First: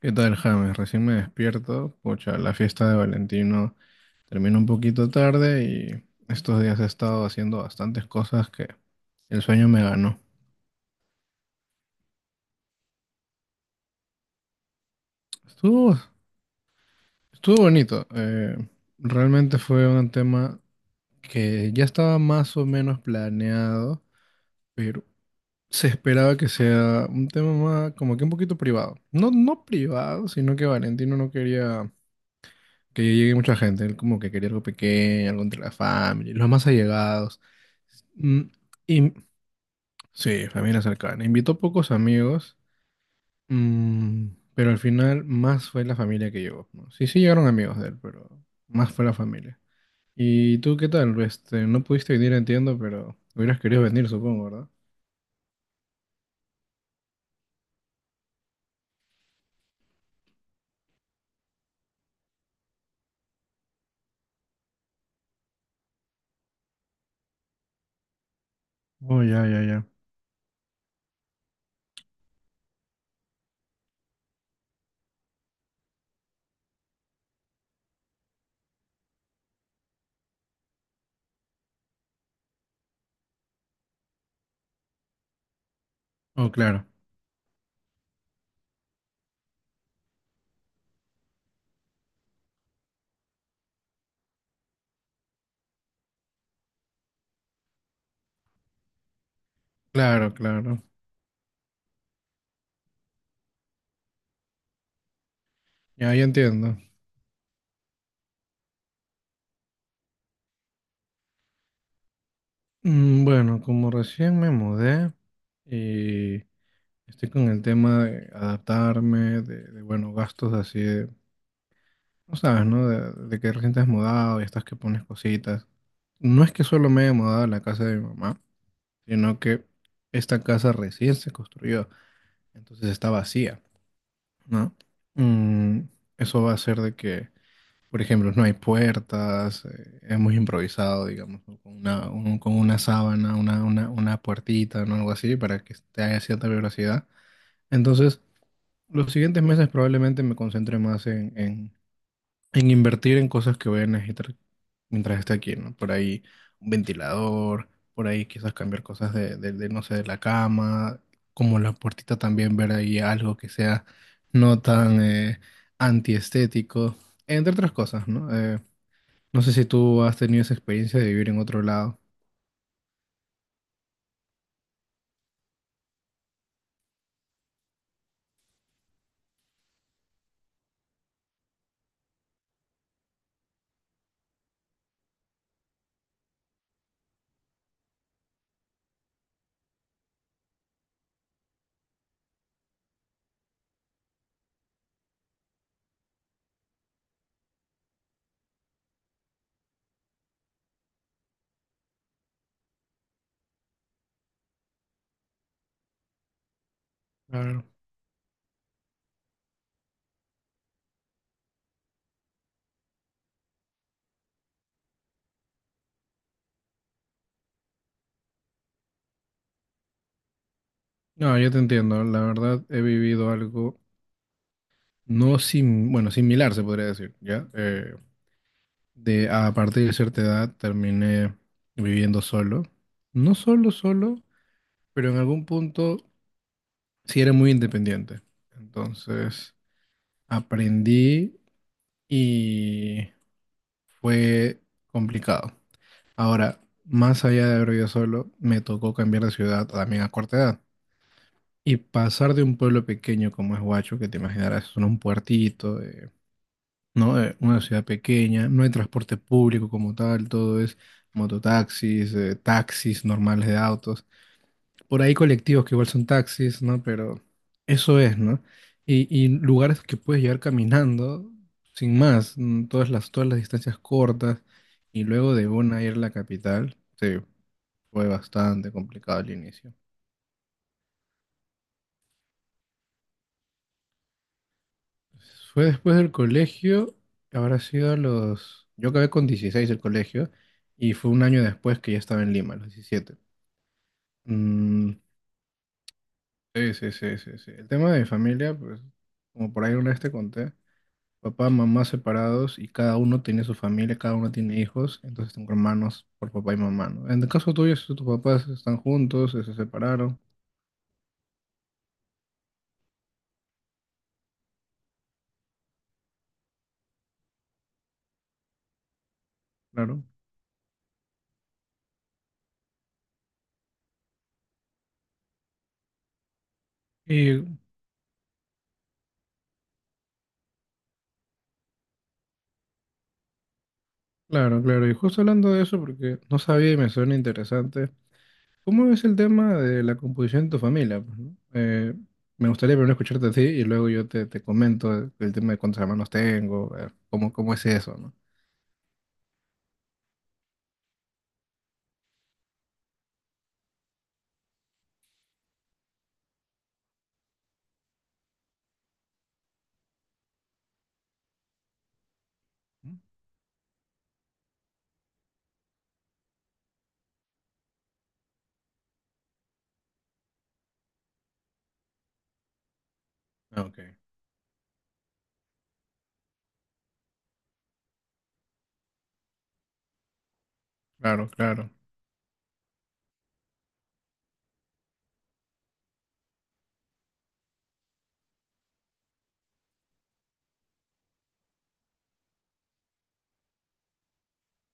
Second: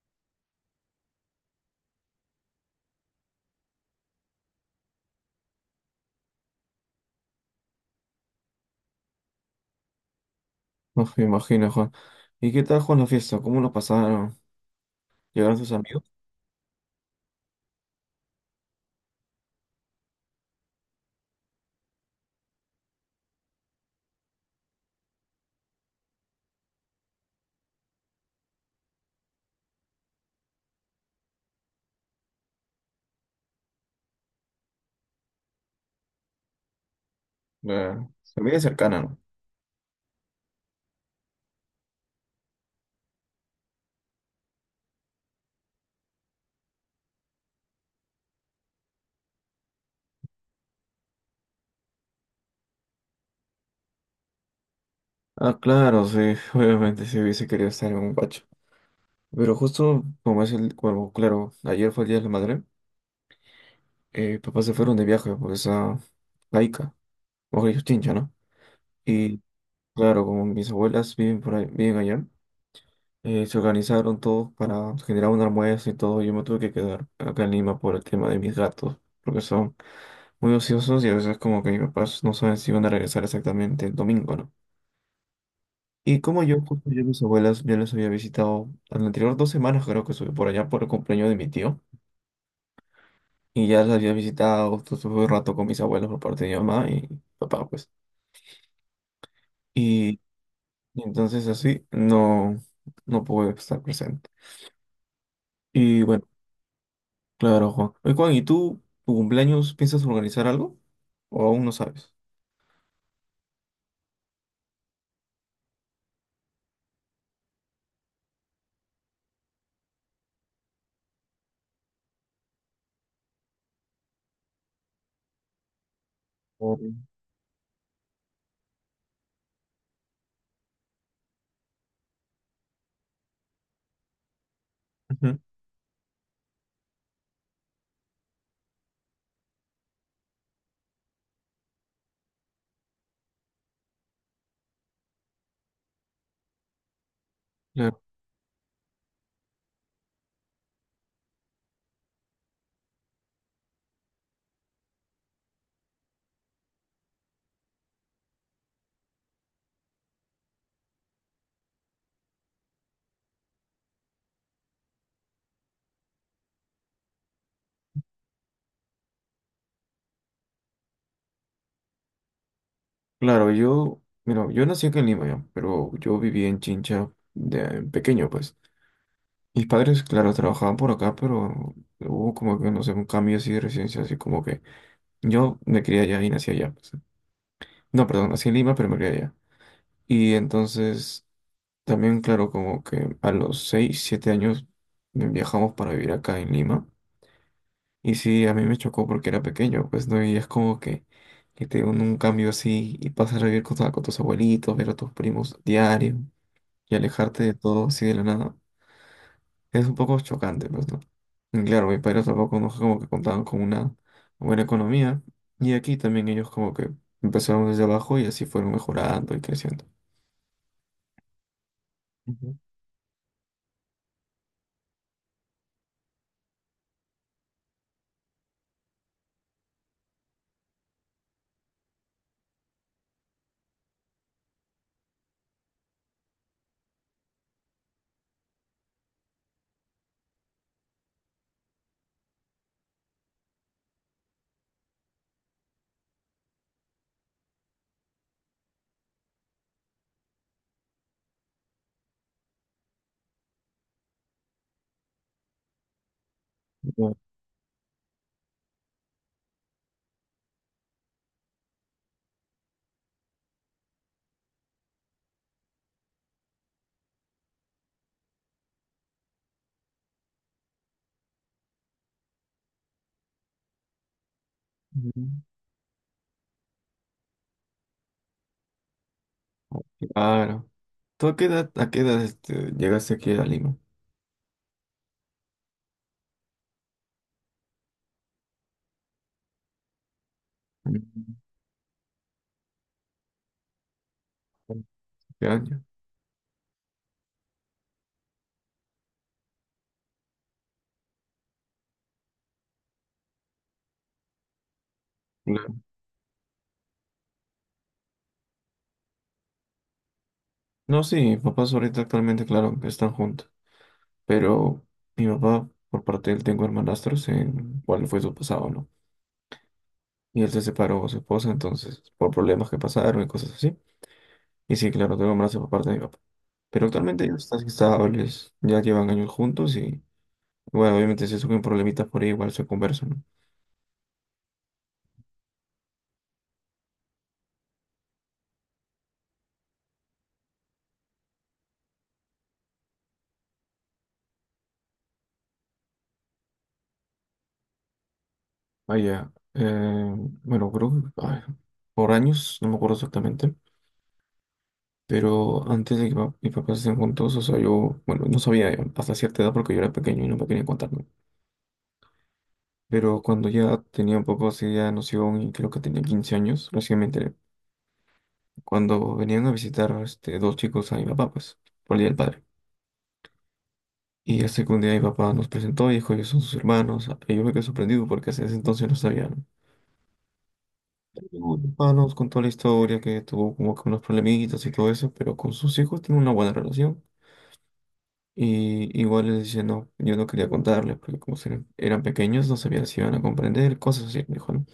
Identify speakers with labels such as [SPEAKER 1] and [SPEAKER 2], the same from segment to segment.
[SPEAKER 1] ¿Qué tal, James? Recién me despierto. Pucha, la fiesta de Valentino terminó un poquito tarde y estos días he estado haciendo bastantes cosas que el sueño me ganó.
[SPEAKER 2] No me imagino, Juan. ¿Y qué tal, Juan, la fiesta? ¿Cómo lo pasaron? ¿Llegaron sus
[SPEAKER 1] Estuvo,
[SPEAKER 2] amigos?
[SPEAKER 1] estuvo bonito. Realmente fue un tema que ya estaba más o menos planeado, pero se esperaba que sea un tema más, como que un poquito privado. No, no privado, sino que Valentino no quería que llegue mucha gente. Él como que quería algo pequeño, algo entre la familia, los más allegados.
[SPEAKER 2] Eh,
[SPEAKER 1] Mm,
[SPEAKER 2] familia cercana,
[SPEAKER 1] y
[SPEAKER 2] ¿no?
[SPEAKER 1] sí, familia cercana. Invitó pocos amigos, mm, pero al final más fue la familia que llegó, ¿no? Sí, sí llegaron amigos de él, pero más fue la familia. ¿Y tú qué tal? Este, no pudiste venir, entiendo, pero hubieras querido venir, supongo, ¿verdad?
[SPEAKER 2] Ah, claro, sí, obviamente si hubiese querido estar en un pacho. Pero justo como es el, bueno, claro, ayer fue el Día de la Madre, papás se fueron de viaje por esa laica, o ellos Chincha, ¿no?
[SPEAKER 1] Oh,
[SPEAKER 2] Y
[SPEAKER 1] ya, ya, ya.
[SPEAKER 2] claro, como mis abuelas viven por ahí, viven allá, se organizaron todos para generar un almuerzo y todo. Yo me tuve que quedar acá en Lima por el tema de mis gatos, porque son muy ociosos y a veces como que mis papás no saben si van a regresar exactamente el domingo, ¿no? Y como
[SPEAKER 1] Oh,
[SPEAKER 2] yo,
[SPEAKER 1] claro.
[SPEAKER 2] justo yo a mis abuelas ya las había visitado en anterior 2 semanas, creo que estuve por allá por el cumpleaños de mi tío. Y ya las había visitado, justo estuve un rato con mis abuelos por parte de mi mamá y papá, pues. Y,
[SPEAKER 1] Claro, claro.
[SPEAKER 2] y entonces así no pude estar presente. Y
[SPEAKER 1] Ya, ya
[SPEAKER 2] bueno,
[SPEAKER 1] entiendo.
[SPEAKER 2] claro, Juan. Oye, Juan, ¿y tú, tu cumpleaños, piensas organizar algo? ¿O aún no sabes?
[SPEAKER 1] Mm, bueno, como recién me mudé, y estoy con el tema de adaptarme, bueno, gastos así de, no sabes, ¿no? De que recién te has mudado y estás que pones cositas. No es que solo
[SPEAKER 2] Ujú.
[SPEAKER 1] me he mudado a la casa de mi mamá, sino que esta casa recién se construyó, entonces está vacía, ¿no? Mm, eso va a ser de que, por ejemplo, no hay puertas, hemos improvisado, digamos, ¿no? Con una, con una sábana, una puertita, ¿no? Algo así, para que esté a cierta velocidad.
[SPEAKER 2] Claro,
[SPEAKER 1] Entonces, los siguientes meses probablemente me concentre más en invertir en cosas que voy a necesitar mientras esté aquí, ¿no? Por ahí un ventilador, por ahí quizás cambiar cosas no sé, de la cama, como la puertita también ver ahí algo que sea no tan antiestético, entre otras cosas, ¿no? No sé si tú has tenido esa experiencia de vivir en otro lado.
[SPEAKER 2] Claro, yo, mira, yo nací aquí en Lima ya, pero yo viví en Chincha de pequeño, pues. Mis padres, claro, trabajaban por acá, pero hubo como que, no sé, un cambio así de residencia, así como que yo me crié allá y nací allá, pues. No, perdón, nací en Lima, pero me crié allá. Y entonces, también, claro, como que a los 6 7 años me viajamos para vivir acá en Lima. Y sí, a mí me chocó porque era pequeño, pues, ¿no? Y es como que te un cambio así y pasas a vivir con tus abuelitos, ver a tus primos diario. Y alejarte de
[SPEAKER 1] Claro.
[SPEAKER 2] todo así de la nada es un poco chocante, pues, ¿no? Y claro, mis padres tampoco no es como que contaban con una buena economía y aquí también ellos como que empezaron desde abajo y así fueron mejorando y creciendo.
[SPEAKER 1] No, yo te entiendo. La
[SPEAKER 2] Ujú.
[SPEAKER 1] verdad, he vivido algo no sim, bueno, similar, se podría decir, ¿ya? De a partir de cierta edad terminé viviendo solo. No solo, solo, pero en algún punto sí era muy independiente. Entonces aprendí y fue complicado. Ahora, más allá de haber vivido solo, me tocó cambiar de ciudad también a corta edad. Y pasar de un pueblo pequeño como es Huacho, que te imaginarás, es un puertito,
[SPEAKER 2] Ya.
[SPEAKER 1] ¿no? Una ciudad pequeña, no hay transporte público como tal, todo es mototaxis, taxis normales de autos. Por ahí colectivos que igual son taxis, ¿no? Pero eso es, ¿no? Y lugares que puedes llegar caminando sin más, mm, todas las distancias cortas. Y
[SPEAKER 2] Ujú.
[SPEAKER 1] luego de Bona ir a la capital, sí, fue bastante complicado al inicio.
[SPEAKER 2] Claro. ¿Tú a qué edad, llegaste aquí a Lima?
[SPEAKER 1] Fue después del colegio, habrá sido a los... Yo acabé con 16 el colegio y fue un
[SPEAKER 2] Mm.
[SPEAKER 1] año después que ya estaba en Lima, a los 17. Mm,
[SPEAKER 2] ¿Qué año?
[SPEAKER 1] sí, sí, sí, sí, sí. El tema de mi familia, pues, como por ahí una vez te conté, papá, mamá separados y cada uno tiene su familia, cada uno tiene hijos, entonces tengo
[SPEAKER 2] Claro.
[SPEAKER 1] hermanos por papá y mamá, ¿no? En el caso tuyo, si tus papás están juntos, se separaron,
[SPEAKER 2] No, sí, mis papás ahorita actualmente, claro, están juntos, pero mi papá, por parte de él, tengo hermanastros en cuál fue su pasado, ¿no?
[SPEAKER 1] claro.
[SPEAKER 2] Y él se separó con su esposa, entonces, por problemas que pasaron y cosas así. Y sí, claro, tengo un abrazo por parte de mi papá. Pero actualmente ellos
[SPEAKER 1] Y
[SPEAKER 2] están estables, ya llevan años juntos y, bueno, obviamente si surgen problemitas por ahí, igual se conversan, ¿no?
[SPEAKER 1] claro, claro, y justo hablando de eso, porque no sabía y me suena interesante. ¿Cómo es el tema de la composición de tu familia, pues, no? Me gustaría primero escucharte a ti y luego yo te comento el tema de cuántos hermanos tengo, cómo, cómo es eso, ¿no?
[SPEAKER 2] Vaya, bueno, creo que ay, por años, no me acuerdo exactamente, pero antes de que mis papás estén juntos, o sea, yo, bueno, no sabía hasta cierta edad porque yo era pequeño y no me quería contar, ¿no? Pero cuando ya tenía un poco así de noción y creo que tenía 15 años, recién me enteré cuando venían a visitar dos chicos a mi papá, pues, por el Día del Padre.
[SPEAKER 1] Ah, ok,
[SPEAKER 2] Y hace que un día mi papá nos presentó y dijo, ellos son sus hermanos. Ah, y yo me quedé sorprendido porque hasta ese entonces no sabían.
[SPEAKER 1] claro,
[SPEAKER 2] Mi
[SPEAKER 1] claro,
[SPEAKER 2] papá nos contó la historia, que tuvo como que unos problemitas y todo eso, pero con sus hijos tiene una buena relación. Y igual les dice: no, yo no quería contarles, porque como eran pequeños, no sabía si iban a comprender, cosas así, me dijo, ¿no?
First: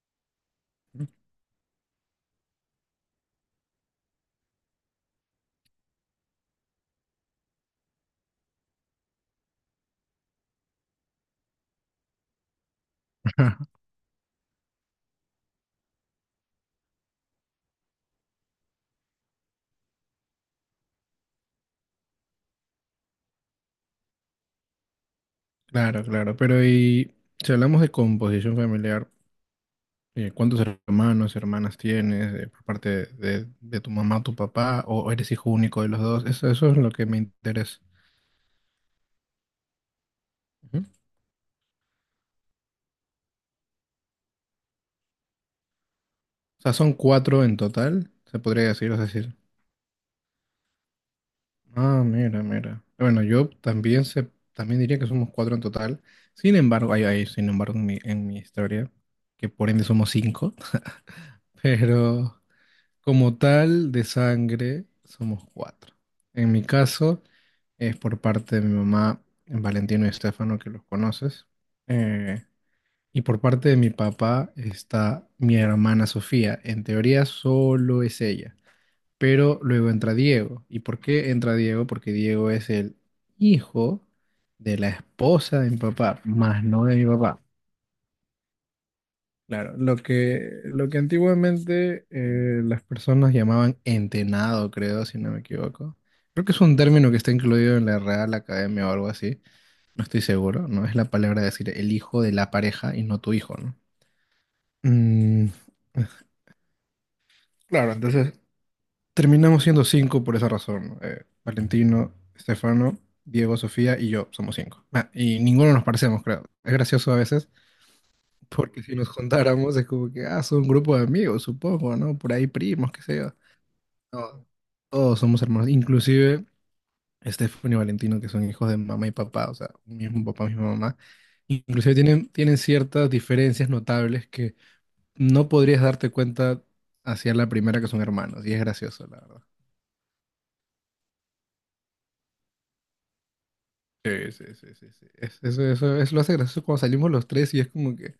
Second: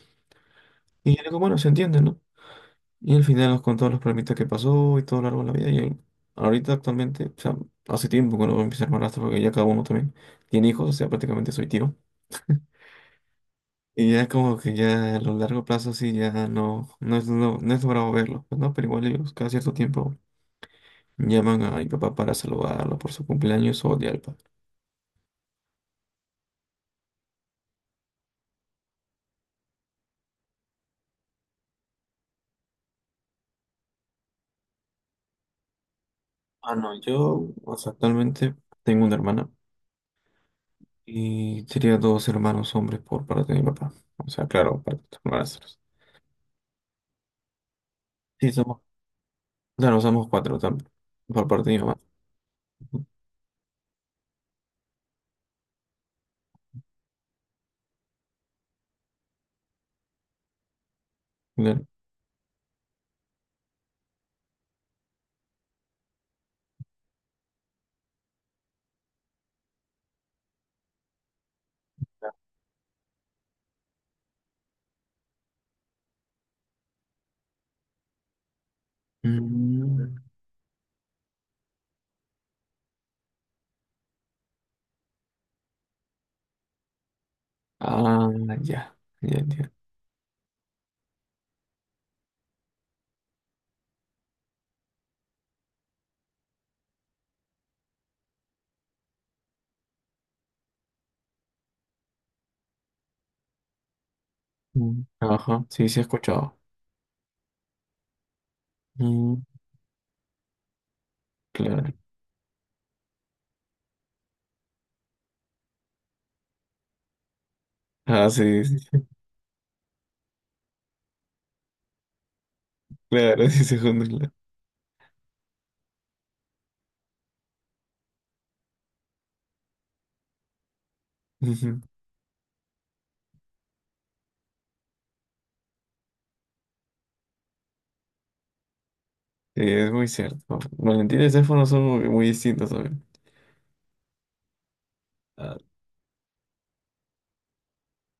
[SPEAKER 2] Y yo le digo, bueno, se entiende, ¿no? Y al final nos contó los problemitas que pasó y todo lo largo de la vida. Y él, ahorita actualmente, o sea, hace tiempo que no empecé a hermanastro porque ya cada uno también tiene hijos, o sea, prácticamente soy tío. Y ya como que ya a lo largo plazo sí, ya no es, no es logrado verlo, pues, ¿no? Pero igual ellos cada cierto tiempo llaman a mi papá para saludarlo por su cumpleaños o día del padre.
[SPEAKER 1] claro, claro. Pero y si hablamos de composición familiar, ¿cuántos hermanos, hermanas tienes por parte de tu mamá, tu papá, o eres hijo único de los dos? Eso
[SPEAKER 2] Ah,
[SPEAKER 1] es lo
[SPEAKER 2] no,
[SPEAKER 1] que me
[SPEAKER 2] yo o
[SPEAKER 1] interesa.
[SPEAKER 2] sea, actualmente tengo una hermana
[SPEAKER 1] Ujú.
[SPEAKER 2] y sería dos hermanos hombres por parte de mi papá. O sea, claro, para hermanastros.
[SPEAKER 1] O sea, son cuatro en total, se
[SPEAKER 2] Sí,
[SPEAKER 1] podría
[SPEAKER 2] somos.
[SPEAKER 1] decir, es decir.
[SPEAKER 2] Claro, usamos cuatro también. Por parte de mi mamá.
[SPEAKER 1] Ah, mira, mira. Bueno, yo también se, también diría que somos cuatro en total. Sin embargo, hay, sin embargo, en mi historia, que por ende somos cinco,
[SPEAKER 2] Claro.
[SPEAKER 1] pero como tal de sangre somos cuatro. En mi caso es por parte de mi mamá, Valentino y Estefano, que los conoces. Eh, y por parte de mi papá está mi hermana Sofía. En teoría solo es ella. Pero luego entra
[SPEAKER 2] Mm.
[SPEAKER 1] Diego. ¿Y por qué entra Diego? Porque Diego es el hijo de la esposa de mi papá, más no de mi papá.
[SPEAKER 2] Ah, ya. Ya, ya.
[SPEAKER 1] Claro, lo que antiguamente las personas llamaban entenado, creo, si no me equivoco. Creo que es un término que está incluido en la Real Academia o algo así. No estoy seguro, ¿no? Es la palabra de decir el hijo de la pareja y no tu hijo, ¿no?
[SPEAKER 2] Mm.
[SPEAKER 1] Mm,
[SPEAKER 2] Ajá. Sí, sí he escuchado.
[SPEAKER 1] claro, entonces
[SPEAKER 2] Mm.
[SPEAKER 1] terminamos siendo cinco por esa razón, ¿no?
[SPEAKER 2] Claro.
[SPEAKER 1] Valentino, Estefano, Diego, Sofía y yo somos cinco. Ah, y ninguno nos parecemos, creo. Es gracioso a veces,
[SPEAKER 2] Ah, sí, sí.
[SPEAKER 1] porque si nos juntáramos es como que, ah, son un grupo de amigos, supongo, ¿no? Por ahí primos, qué sé yo.
[SPEAKER 2] Claro, sí se claro.
[SPEAKER 1] No, todos somos hermanos, inclusive Estefano y Valentino, que son hijos de mamá y papá, o sea, mismo papá, misma mamá.
[SPEAKER 2] Ujú.
[SPEAKER 1] Inclusive tienen ciertas diferencias notables que no podrías darte cuenta hacia la primera que son hermanos, y es gracioso, la verdad.
[SPEAKER 2] Sí, es muy cierto. Valentín y Sefo no son muy, muy distintos, también.
[SPEAKER 1] Sí, sí, sí, sí, sí.
[SPEAKER 2] Ah,
[SPEAKER 1] Eso, eso lo hace gracioso cuando salimos los tres y es como que,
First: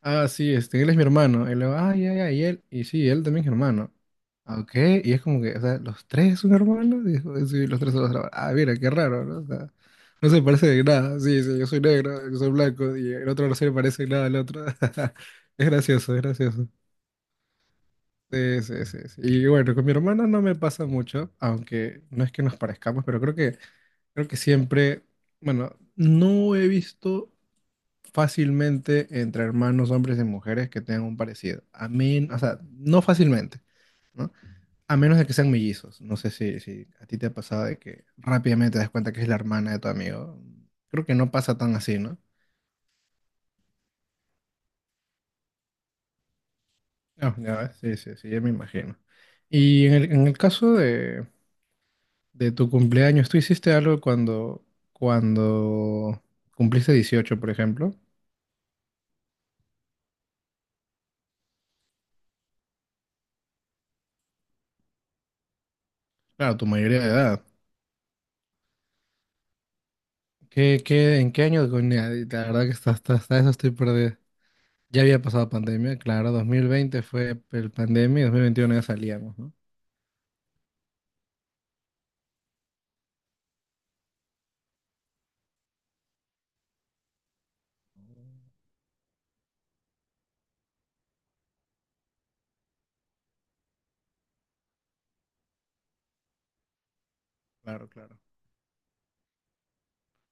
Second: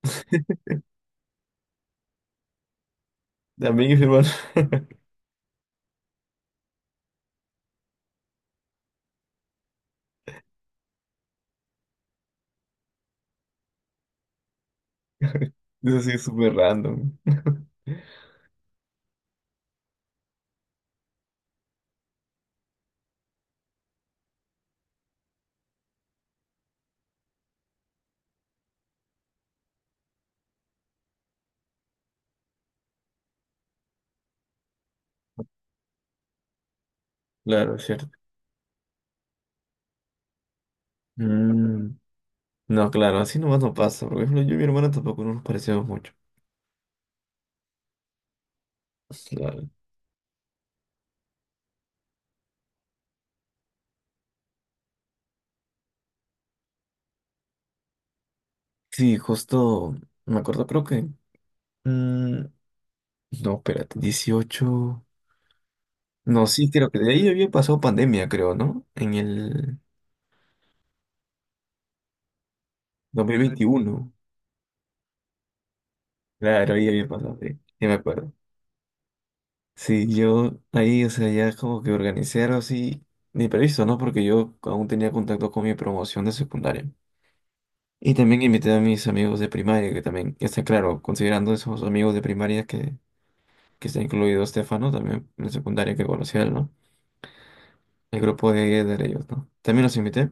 [SPEAKER 1] ah, sí, este, él es mi hermano. Él, ah, ya, ya, y él, y sí, él también es mi
[SPEAKER 2] también
[SPEAKER 1] hermano.
[SPEAKER 2] es hermano.
[SPEAKER 1] Ah, ok, y es como que, o sea, los tres son hermanos. Y, dijo, sí, los tres son los hermanos. Ah, mira, qué raro, ¿no? O sea, no se parece de nada. Sí, sí, yo soy negro, yo soy blanco, y el otro no se le parece nada al otro. Es
[SPEAKER 2] Eso sí
[SPEAKER 1] gracioso,
[SPEAKER 2] es
[SPEAKER 1] es
[SPEAKER 2] súper
[SPEAKER 1] gracioso.
[SPEAKER 2] random.
[SPEAKER 1] Sí, sí, sí, sí. Y bueno, con mi hermana no me pasa mucho, aunque no es que nos parezcamos, pero creo que. Creo que siempre, bueno, no he visto fácilmente entre hermanos, hombres y mujeres que tengan un parecido. O sea, no fácilmente, ¿no? A menos de que sean mellizos. No sé si a ti te ha pasado
[SPEAKER 2] Claro,
[SPEAKER 1] de
[SPEAKER 2] es
[SPEAKER 1] que
[SPEAKER 2] cierto.
[SPEAKER 1] rápidamente te das cuenta que es la hermana de tu amigo. Creo que no pasa tan
[SPEAKER 2] Mm.
[SPEAKER 1] así, ¿no?
[SPEAKER 2] No, claro, así nomás no pasa. Por ejemplo, yo y mi hermana tampoco no nos parecemos mucho.
[SPEAKER 1] No, ya ves, sí, sí, sí, ya me imagino.
[SPEAKER 2] Claro.
[SPEAKER 1] Y en el caso de tu cumpleaños, ¿tú hiciste algo cuando, cuando cumpliste 18 por ejemplo?
[SPEAKER 2] Sí, justo me acuerdo, creo que. mm, no, espérate, 18. No,
[SPEAKER 1] Claro, tu
[SPEAKER 2] sí, creo
[SPEAKER 1] mayoría
[SPEAKER 2] que
[SPEAKER 1] de
[SPEAKER 2] de ahí
[SPEAKER 1] edad.
[SPEAKER 2] había pasado pandemia, creo, ¿no? En el
[SPEAKER 1] ¿Qué, qué, en qué año, coño? La verdad que
[SPEAKER 2] dos mil
[SPEAKER 1] hasta eso estoy
[SPEAKER 2] veintiuno
[SPEAKER 1] perdido. Ya había pasado pandemia, claro,
[SPEAKER 2] Claro, ahí
[SPEAKER 1] 2020
[SPEAKER 2] había pasado,
[SPEAKER 1] fue
[SPEAKER 2] sí,
[SPEAKER 1] el
[SPEAKER 2] sí me
[SPEAKER 1] pandemia y
[SPEAKER 2] acuerdo.
[SPEAKER 1] 2021 ya salíamos, ¿no?
[SPEAKER 2] Sí, yo ahí, o sea, ya como que organicé algo así, ni previsto, ¿no? Porque yo aún tenía contacto con mi promoción de secundaria. Y también invité a mis amigos de primaria, que también, está claro, considerando esos amigos de primaria que está incluido Estefano, también en secundaria que conocía él, ¿no?
[SPEAKER 1] Claro, claro,
[SPEAKER 2] El grupo de ellos, ¿no? También los invité.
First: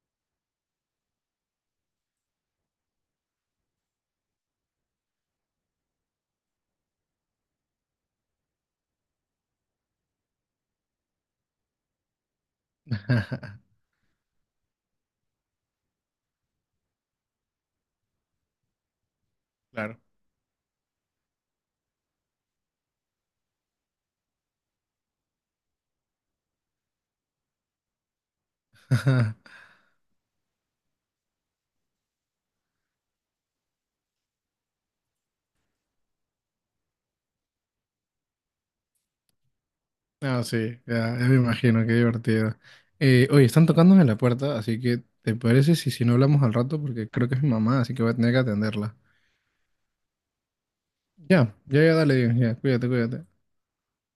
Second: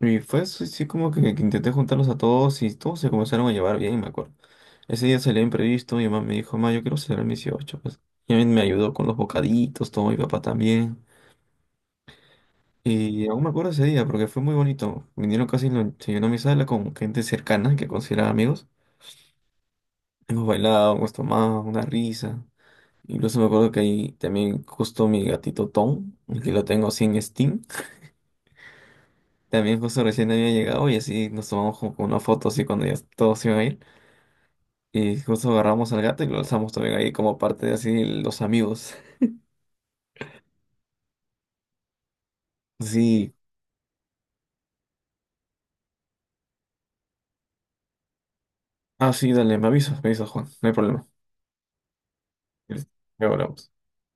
[SPEAKER 2] Y fue así, sí, como que intenté juntarlos a todos y todos se comenzaron a llevar bien, me acuerdo. Ese día salió imprevisto, mi mamá me dijo, ma, yo quiero celebrar mis 18, pues. Y a mí me ayudó con los bocaditos, todo, mi papá también. Y aún me acuerdo ese día porque fue muy bonito. Vinieron casi, se llenó mi sala con gente cercana que consideraba amigos.
[SPEAKER 1] claro.
[SPEAKER 2] Hemos bailado, hemos tomado una risa. Incluso me acuerdo que ahí también justo mi gatito Tom, el que lo tengo así en Steam. También justo recién había llegado y así nos tomamos como una foto así cuando ya todos iban a ir. Y justo agarramos al gato y lo alzamos también ahí como parte de así los amigos.
[SPEAKER 1] No, sí, ya, ya me imagino, qué divertido.
[SPEAKER 2] Sí.
[SPEAKER 1] Oye, están tocándome la puerta, así que ¿te parece si, si no hablamos al rato? Porque creo que es mi mamá, así que voy a tener que atenderla.
[SPEAKER 2] Ah, sí, dale, me avisas, Juan. No hay problema.
[SPEAKER 1] Ya, ya, ya, dale, ya, cuídate, cuídate.
[SPEAKER 2] Luego hablamos.